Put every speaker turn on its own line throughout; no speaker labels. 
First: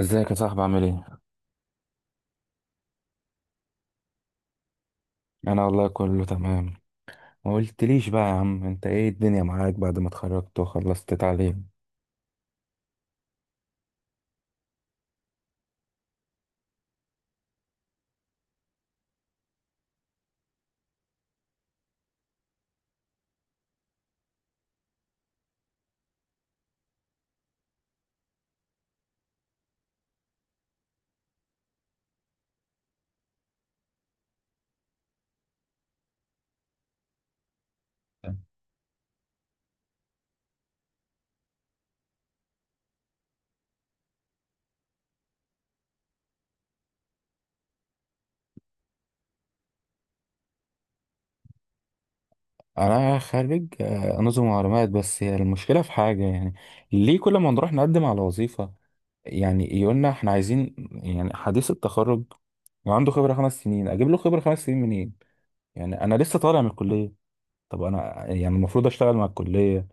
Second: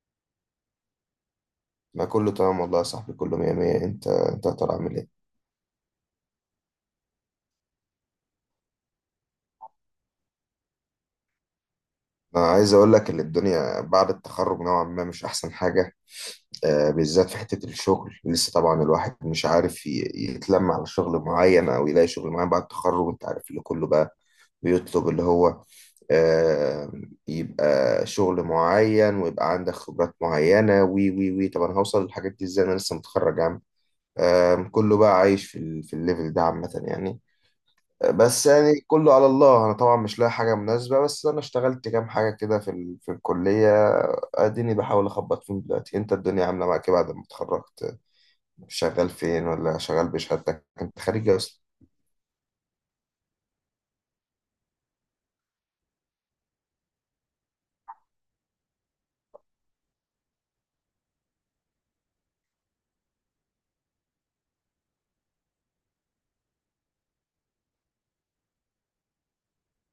ازيك يا صاحبي؟ عامل ايه؟
لا، كله تمام والله يا صاحبي، كله مية مية. انت يا ترى عامل ايه؟
انا والله كله تمام. ما قلتليش بقى يا عم، انت ايه الدنيا معاك بعد ما اتخرجت وخلصت تعليم؟
انا عايز اقول لك ان الدنيا بعد التخرج نوعا ما مش احسن حاجة. بالذات في حتة الشغل، لسه طبعا الواحد مش عارف يتلم على شغل معين او يلاقي شغل معين بعد التخرج. انت عارف اللي كله بقى بيطلب اللي هو آه، يبقى شغل معين ويبقى عندك خبرات معينة. وي وي وي طب انا هوصل للحاجات دي ازاي؟ انا لسه متخرج يا عم. كله بقى عايش في في الليفل ده عامة يعني. بس يعني كله على الله. انا طبعا مش لاقي حاجه مناسبه، بس انا اشتغلت كام حاجه كده في في الكليه. اديني بحاول اخبط فيهم دلوقتي. انت الدنيا عامله معاك إيه بعد ما اتخرجت؟ شغال فين؟ ولا شغال بشهادتك؟ انت خريج إيه اصلا؟
انا خارج نظم معلومات. بس هي المشكله في حاجه، يعني ليه كل ما نروح نقدم على وظيفه؟ يعني يقولنا احنا عايزين يعني حديث التخرج وعنده خبره 5 سنين. اجيب له خبره 5 سنين منين؟ يعني انا لسه طالع من الكليه. طب انا يعني المفروض اشتغل مع الكلية،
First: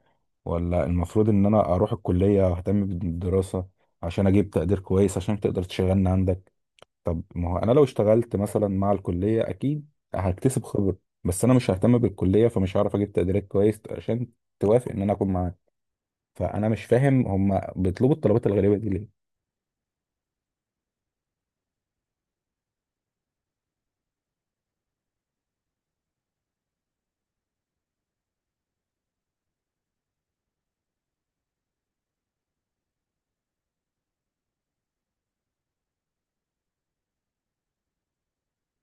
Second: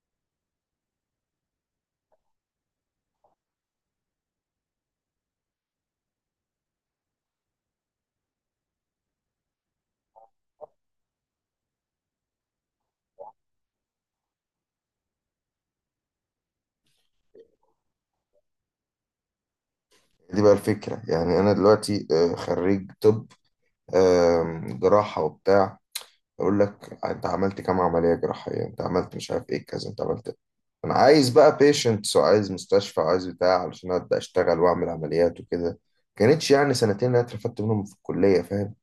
ولا المفروض ان انا اروح الكلية واهتم بالدراسة عشان اجيب تقدير كويس عشان تقدر تشغلني عندك؟ طب ما هو انا لو اشتغلت مثلا مع الكلية، اكيد هكتسب خبرة، بس انا مش ههتم بالكلية فمش هعرف اجيب تقديرات كويس عشان توافق ان انا اكون معاك. فانا مش فاهم هم بيطلبوا الطلبات الغريبة دي ليه.
دي بقى الفكره يعني. انا دلوقتي خريج طب، جراحه وبتاع. يقول لك انت عملت كام عمليه جراحيه؟ انت عملت مش عارف ايه كذا؟ انت عملت انا عايز بقى بيشنتس، وعايز مستشفى، وعايز بتاع علشان ابدا اشتغل واعمل عمليات وكده. كانتش يعني سنتين اللي انا اترفدت منهم في الكليه، فاهم؟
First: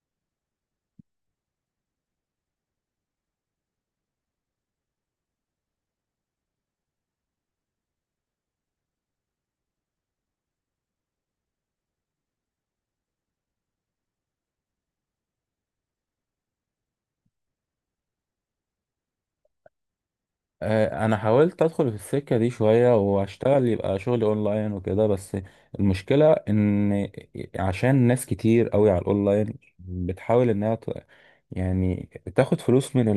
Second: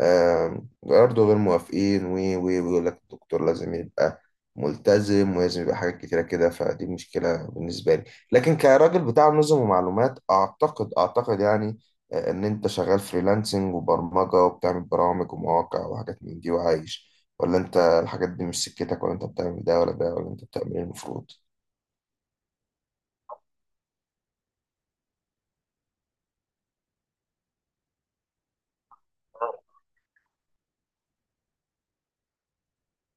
برضه غير موافقين، و و ويقول لك الدكتور لازم يبقى ملتزم، ولازم يبقى حاجات كتيرة كده. فدي مشكلة بالنسبة لي. لكن كراجل بتاع نظم ومعلومات، أعتقد يعني إن أنت شغال فريلانسنج وبرمجة، وبتعمل برامج ومواقع وحاجات من دي وعايش؟ ولا أنت الحاجات دي مش سكتك؟ ولا أنت بتعمل ده ولا ده؟ ولا أنت بتعمل إيه
انا
المفروض؟
حاولت ادخل في السكه دي شويه واشتغل، يبقى شغل اونلاين وكده، بس المشكله ان عشان ناس كتير قوي على الاونلاين بتحاول انها يعني تاخد فلوس من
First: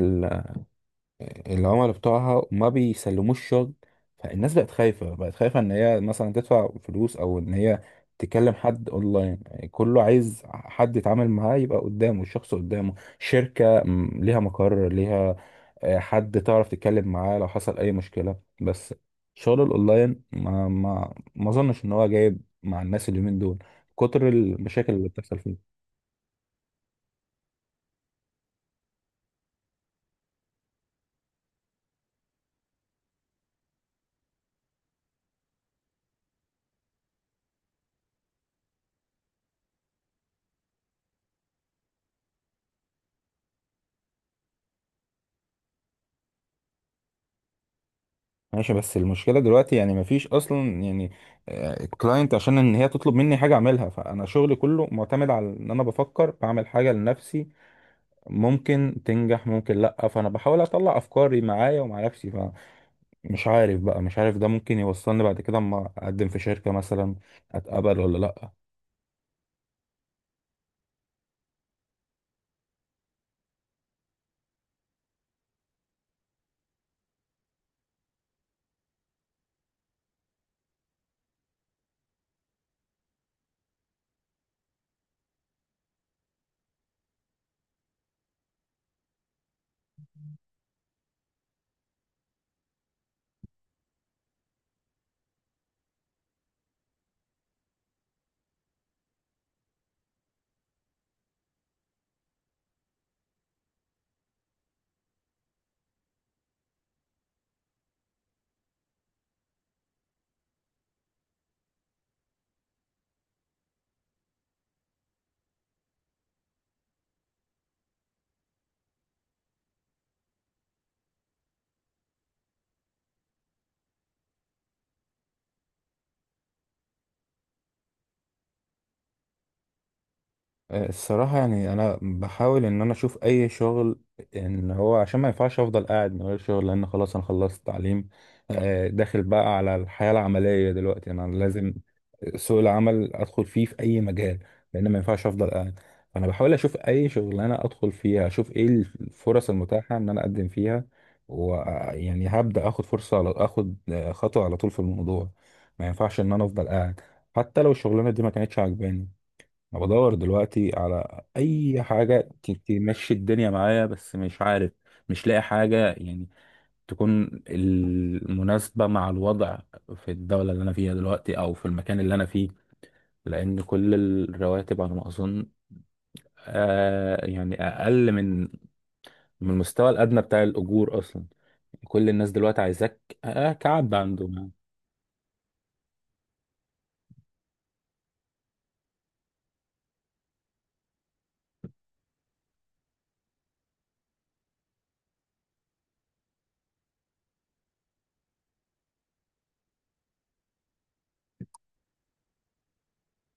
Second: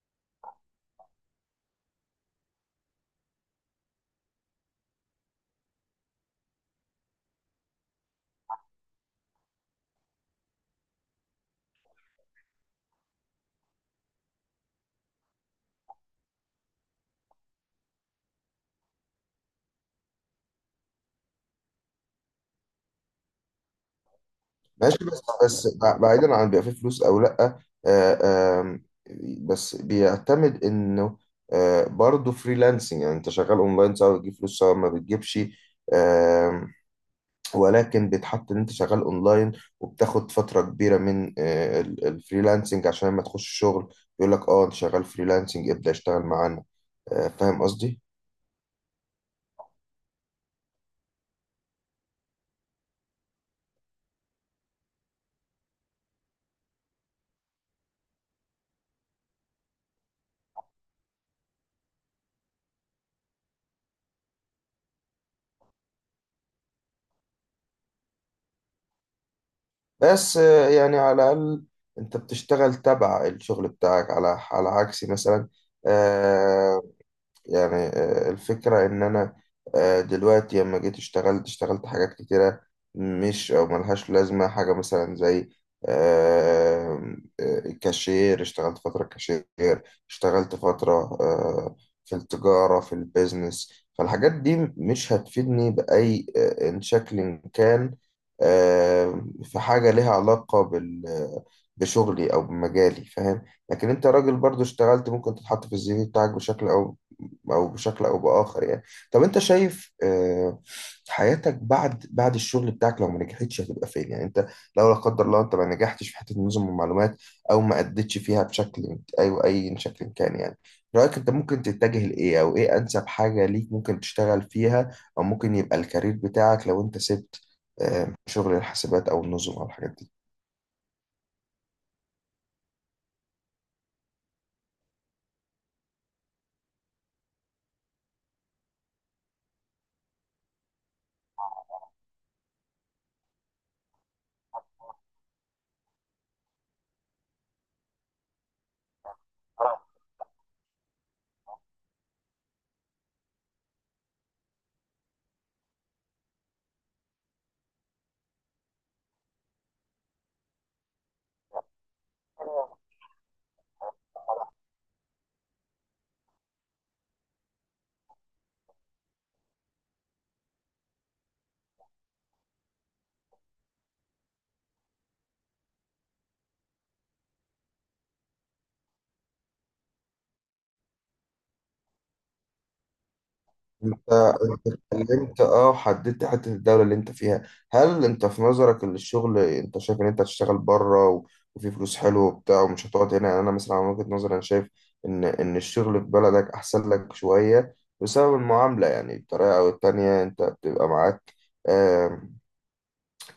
العملاء بتوعها، ما بيسلموش شغل. فالناس بقت خايفة، بقت خايفة ان هي مثلا تدفع فلوس، او ان هي تكلم حد اونلاين. يعني كله عايز حد يتعامل معاه، يبقى قدامه الشخص، قدامه شركة ليها مقر، ليها حد تعرف تتكلم معاه لو حصل اي مشكلة. بس شغل الاونلاين ما اظنش ان هو جايب مع الناس اليومين دول، كتر المشاكل
ماشي،
اللي
بس
بتحصل فيه.
بس بعيدا عن بيبقى فيه فلوس او لا، آه، آم، بس بيعتمد انه برضه فريلانسنج. يعني انت شغال اونلاين، سواء بتجيب فلوس سواء ما بتجيبش. آم، ولكن بيتحط ان انت شغال اونلاين وبتاخد فترة كبيرة من الفريلانسنج، عشان لما تخش شغل يقول لك اه انت شغال فريلانسنج، ابدأ اشتغل معانا. فاهم قصدي؟
ماشي، بس المشكلة دلوقتي يعني مفيش أصلا يعني كلاينت عشان إن هي تطلب مني حاجة أعملها، فأنا شغلي كله معتمد على إن أنا بفكر بعمل حاجة لنفسي. ممكن تنجح، ممكن لأ، فأنا بحاول أطلع أفكاري معايا ومع نفسي. فمش عارف بقى، مش عارف ده ممكن يوصلني بعد كده أما أقدم في شركة مثلا أتقبل ولا لأ.
بس يعني على الاقل انت بتشتغل تبع الشغل بتاعك، على عكسي مثلا. آه، يعني الفكرة إن أنا دلوقتي لما جيت اشتغلت حاجات كتيرة مش أو ملهاش لازمة حاجة مثلا زي كاشير. اشتغلت فترة كاشير، اشتغلت فترة آه، في التجارة، في البيزنس. فالحاجات دي مش هتفيدني بأي إن شكل كان في حاجة ليها علاقة بشغلي أو بمجالي، فاهم؟ لكن انت راجل برضو اشتغلت، ممكن تتحط في السي في بتاعك بشكل او بشكل او باخر يعني. طب انت شايف حياتك بعد الشغل بتاعك، لو ما نجحتش هتبقى فين يعني؟ انت لو لا قدر الله انت ما نجحتش في حته نظم المعلومات او ما اديتش فيها بشكل او اي شكل كان، يعني رايك انت ممكن تتجه لايه؟ او ايه انسب حاجه ليك ممكن تشتغل فيها؟ او ممكن يبقى الكارير بتاعك لو انت سبت شغل الحاسبات او النظم او الحاجات دي؟
الصراحة يعني أنا بحاول إن أنا أشوف أي شغل، إن هو عشان ما ينفعش أفضل قاعد من غير شغل، لأن خلاص أنا خلصت تعليم. داخل بقى على الحياة العملية دلوقتي، أنا لازم سوق العمل أدخل فيه في أي مجال، لأن ما ينفعش أفضل قاعد. فأنا بحاول أشوف أي شغل أنا أدخل فيها، أشوف إيه الفرص المتاحة إن أنا أقدم فيها، ويعني هبدأ آخد فرصة، على آخد خطوة على طول في الموضوع. ما ينفعش إن أنا أفضل قاعد حتى لو الشغلانة دي ما كانتش عاجباني. انا بدور دلوقتي على اي حاجه تمشي الدنيا معايا، بس مش عارف، مش لاقي حاجه يعني تكون المناسبه مع الوضع في الدوله اللي انا فيها دلوقتي، او في المكان اللي انا فيه، لان كل الرواتب على ما اظن يعني اقل من المستوى الادنى بتاع الاجور اصلا. كل الناس دلوقتي عايزاك كعب
انت
عنده.
انت اتكلمت وحددت حته الدوله اللي انت فيها. هل انت في نظرك ان الشغل، انت شايف ان انت هتشتغل بره، و... وفي فلوس حلوه وبتاع ومش هتقعد هنا؟ يعني انا مثلا من وجهه نظري انا شايف ان ان الشغل في بلدك احسن لك شويه، بسبب المعامله. يعني بطريقه او التانيه انت بتبقى معاك،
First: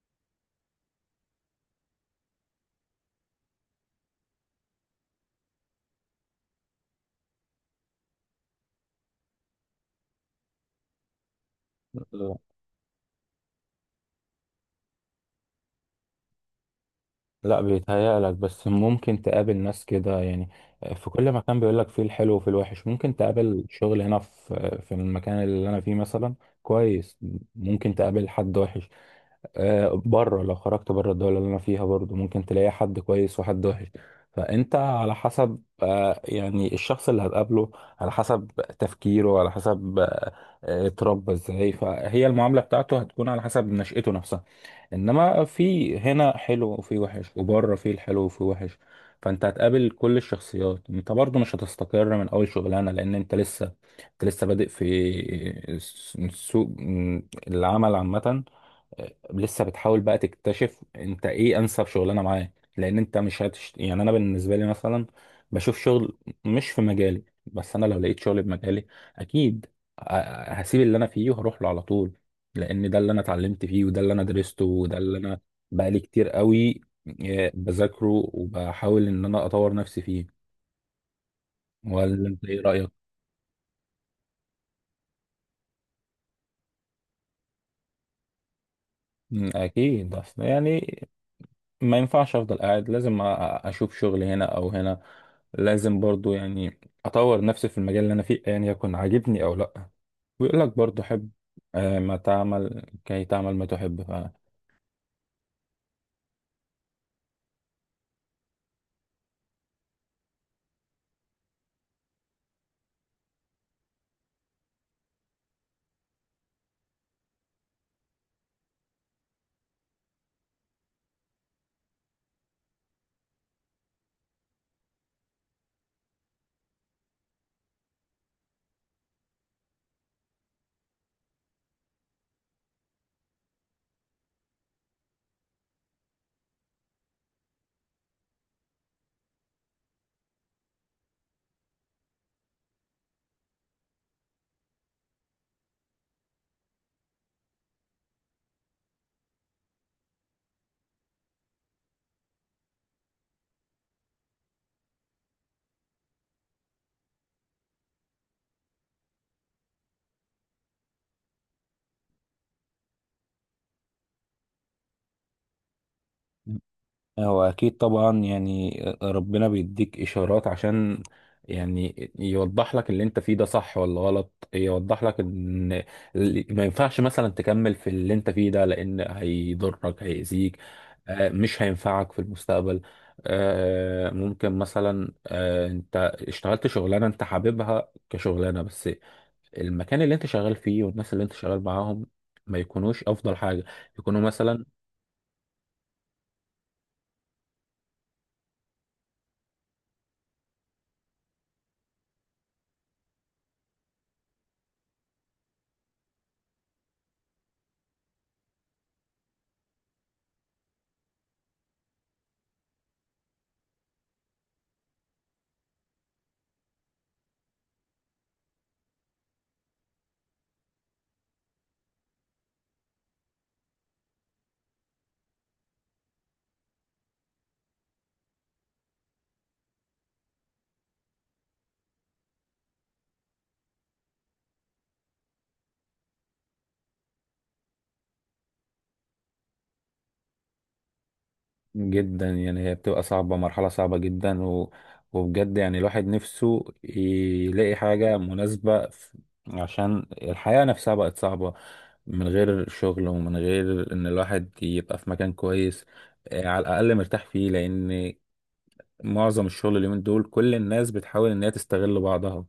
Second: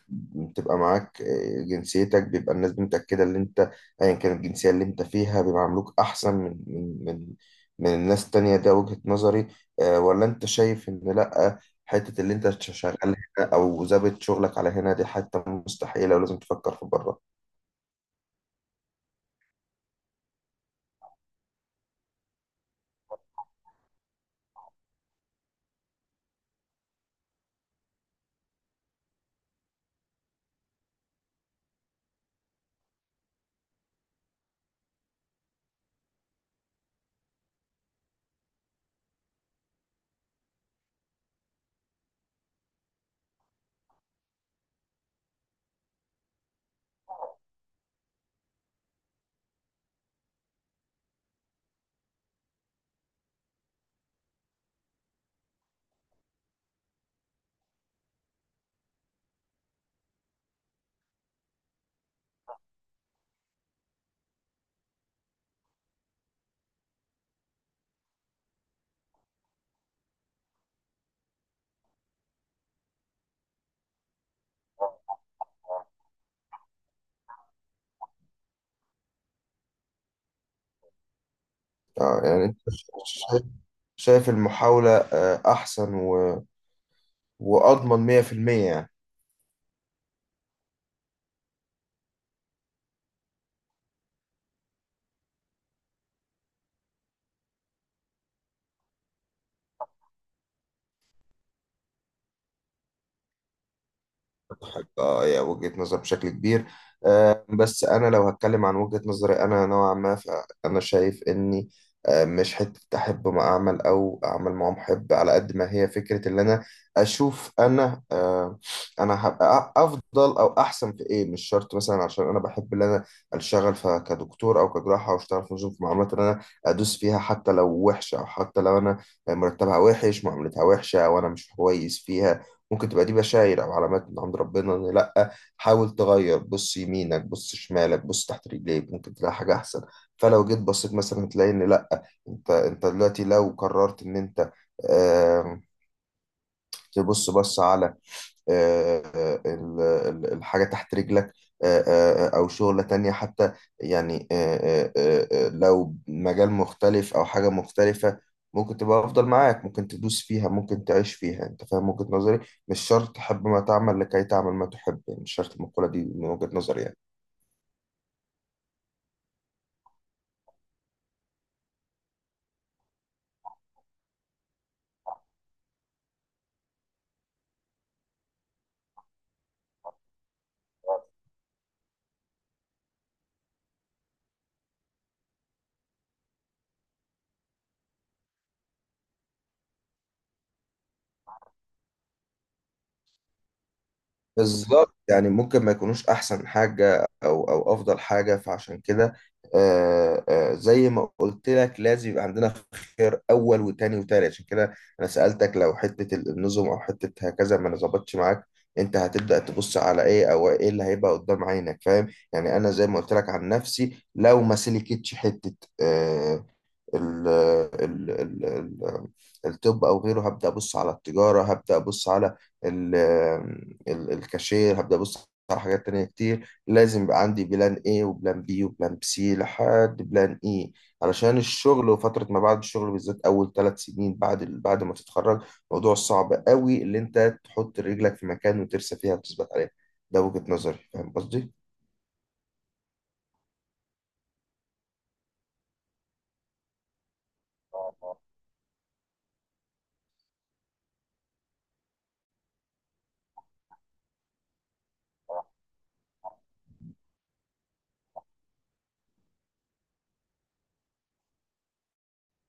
جنسيتك، بيبقى الناس متأكدة ان انت ايا كانت الجنسية اللي انت فيها بيعاملوك احسن من الناس التانية. ده وجهة نظري. ولا انت شايف ان لا، حتة اللي انت شغال هنا او ظابط شغلك على هنا دي حتة مستحيلة ولازم تفكر في بره؟
لا، بيتهيألك، بس ممكن تقابل ناس كده يعني. في كل مكان، بيقولك فيه الحلو وفيه الوحش. ممكن تقابل شغل هنا في في المكان اللي أنا فيه مثلا كويس، ممكن تقابل حد وحش. بره لو خرجت بره الدولة اللي أنا فيها، برضو ممكن تلاقي حد كويس وحد وحش. فأنت على حسب يعني الشخص اللي هتقابله، على حسب تفكيره، على حسب اتربى ازاي، فهي المعاملة بتاعته هتكون على حسب نشأته نفسها. انما في هنا حلو وفي وحش، وبره في الحلو وفي وحش. فانت هتقابل كل الشخصيات. انت برضو مش هتستقر من اول شغلانه، لان انت لسه، انت لسه بادئ في سوق العمل عامه. لسه بتحاول بقى تكتشف انت ايه انسب شغلانه معاه. لان انت مش يعني انا بالنسبه لي مثلا، بشوف شغل مش في مجالي، بس انا لو لقيت شغل بمجالي اكيد ه- هسيب اللي انا فيه وهروح له على طول، لان ده اللي انا اتعلمت فيه، وده اللي انا درسته، وده اللي انا بقالي كتير قوي بذاكره وبحاول ان انا اطور نفسي فيه. ولا انت
يعني انت
ايه رايك؟
شايف، المحاولة احسن واضمن 100% يعني؟
اكيد، اصل يعني ما ينفعش افضل قاعد، لازم اشوف شغل هنا او هنا. لازم برضو يعني اطور نفسي في المجال اللي انا فيه، يعني يكون عاجبني او لا. ويقول لك برضو حب ما تعمل كي تعمل ما تحب.
حاجة هي وجهة نظر بشكل كبير. بس أنا لو هتكلم عن وجهة نظري أنا نوعا ما، فأنا شايف إني مش حتة أحب ما أعمل أو أعمل ما محب، على قد ما هي فكرة اللي أنا أشوف أنا أنا هبقى أفضل أو أحسن في إيه. مش شرط مثلا عشان أنا بحب اللي أنا أشتغل كدكتور أو كجراحة أو أشتغل في نظم في معاملات اللي أنا أدوس فيها، حتى لو وحشة أو حتى لو أنا مرتبها وحش، معاملتها وحشة، وأنا مش كويس فيها. ممكن تبقى دي بشاير او علامات من عند ربنا ان لا، حاول تغير، بص يمينك، بص شمالك، بص تحت رجليك، ممكن تلاقي حاجه احسن. فلو جيت بصيت مثلا هتلاقي ان لا، انت دلوقتي لو قررت ان انت آم، تبص، بص على الحاجة تحت رجلك، أو شغلة تانية حتى يعني، لو مجال مختلف أو حاجة مختلفة، ممكن تبقى أفضل معاك، ممكن تدوس فيها، ممكن تعيش فيها. أنت فاهم وجهة نظري؟ مش شرط تحب ما تعمل لكي تعمل ما تحب. يعني مش شرط المقولة دي من وجهة نظري يعني.
هو أكيد طبعا يعني ربنا بيديك إشارات عشان يعني يوضح لك اللي أنت فيه ده صح ولا غلط، يوضح لك إن ما ينفعش مثلا تكمل في اللي أنت فيه ده، لأن هيضرك، هيأذيك، مش هينفعك في المستقبل. ممكن مثلا أنت اشتغلت شغلانة أنت حاببها كشغلانة، بس المكان اللي أنت شغال فيه، والناس اللي أنت شغال معاهم، ما يكونوش أفضل حاجة، يكونوا مثلا
بالظبط، يعني ممكن ما يكونوش احسن حاجه او افضل حاجه، فعشان كده زي ما قلت لك لازم يبقى عندنا خير اول وتاني وتالت. عشان كده انا سالتك لو حته النظم او حته هكذا ما ظبطتش معاك، انت هتبدا تبص على ايه؟ او ايه اللي هيبقى قدام عينك، فاهم؟ يعني انا زي ما قلت لك عن نفسي، لو ما سلكتش حته ال ال ال ال الطب او غيره، هبدا ابص على التجاره، هبدا ابص على ال ال الكاشير، هبدا ابص على حاجات تانية كتير. لازم يبقى عندي بلان A وبلان B وبلان C لحد بلان E، علشان الشغل وفترة ما بعد الشغل، بالذات أول 3 سنين بعد بعد ما تتخرج، موضوع صعب قوي اللي أنت تحط رجلك في مكان وترسى فيها وتثبت عليها. ده وجهة نظري، فاهم قصدي؟
جدا يعني. هي بتبقى صعبة، مرحلة صعبة جدا وبجد يعني الواحد نفسه يلاقي حاجة مناسبة، عشان الحياة نفسها بقت صعبة. من غير شغل ومن غير ان الواحد يبقى في مكان كويس، على الأقل مرتاح فيه، لأن معظم الشغل اليومين دول كل الناس بتحاول ان هي تستغل بعضها،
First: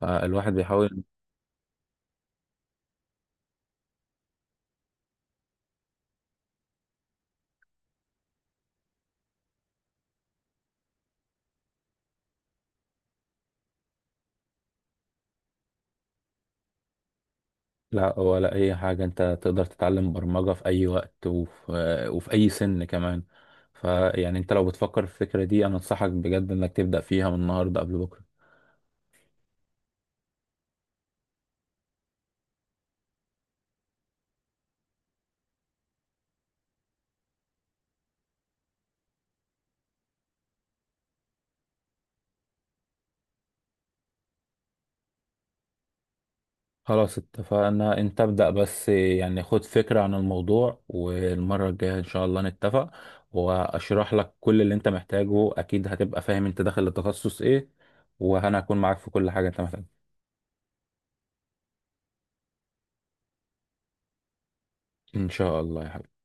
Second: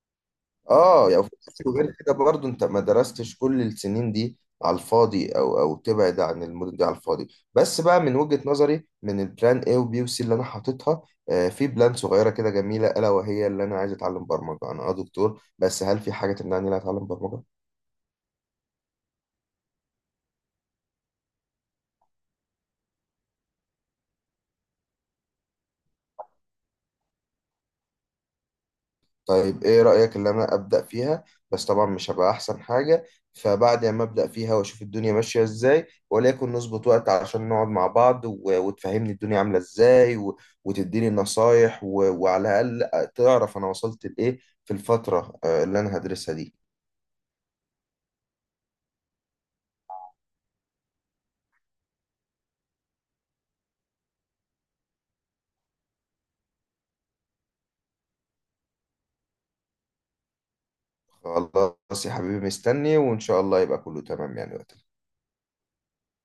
فالواحد بيحاول.
اه يعني، وغير كده برضو انت ما درستش كل السنين دي على الفاضي او تبعد عن المدن دي على الفاضي. بس بقى من وجهة نظري، من البلان A وبي وسي اللي انا حاططها، في بلان صغيرة كده جميلة الا وهي اللي انا عايز اتعلم برمجة. انا اه دكتور، بس هل في حاجة تمنعني ان انا اتعلم برمجة؟
لا، ولا أي حاجة. أنت تقدر تتعلم برمجة في أي وقت، وفي أي سن كمان. فيعني أنت لو بتفكر في الفكرة دي، أنا أنصحك بجد إنك تبدأ فيها من النهاردة قبل بكرة.
طيب ايه رأيك اللي انا ابدأ فيها؟ بس طبعا مش هبقى احسن حاجة. فبعد ما ابدأ فيها واشوف الدنيا ماشية ازاي، وليكن نظبط وقت عشان نقعد مع بعض وتفهمني الدنيا عاملة ازاي وتديني نصايح وعلى الاقل تعرف انا وصلت لايه في الفترة اللي انا هدرسها دي.
خلاص، اتفقنا. أنت ابدأ بس يعني خد فكرة عن الموضوع، والمرة الجاية إن شاء الله نتفق، وأشرح لك كل اللي أنت محتاجه، أكيد هتبقى فاهم أنت داخل التخصص إيه، وأنا هكون معاك في كل حاجة أنت محتاجها.
خلاص يا حبيبي، مستني وان شاء الله يبقى كله تمام يعني وقتها.
إن شاء الله يا حبيبي.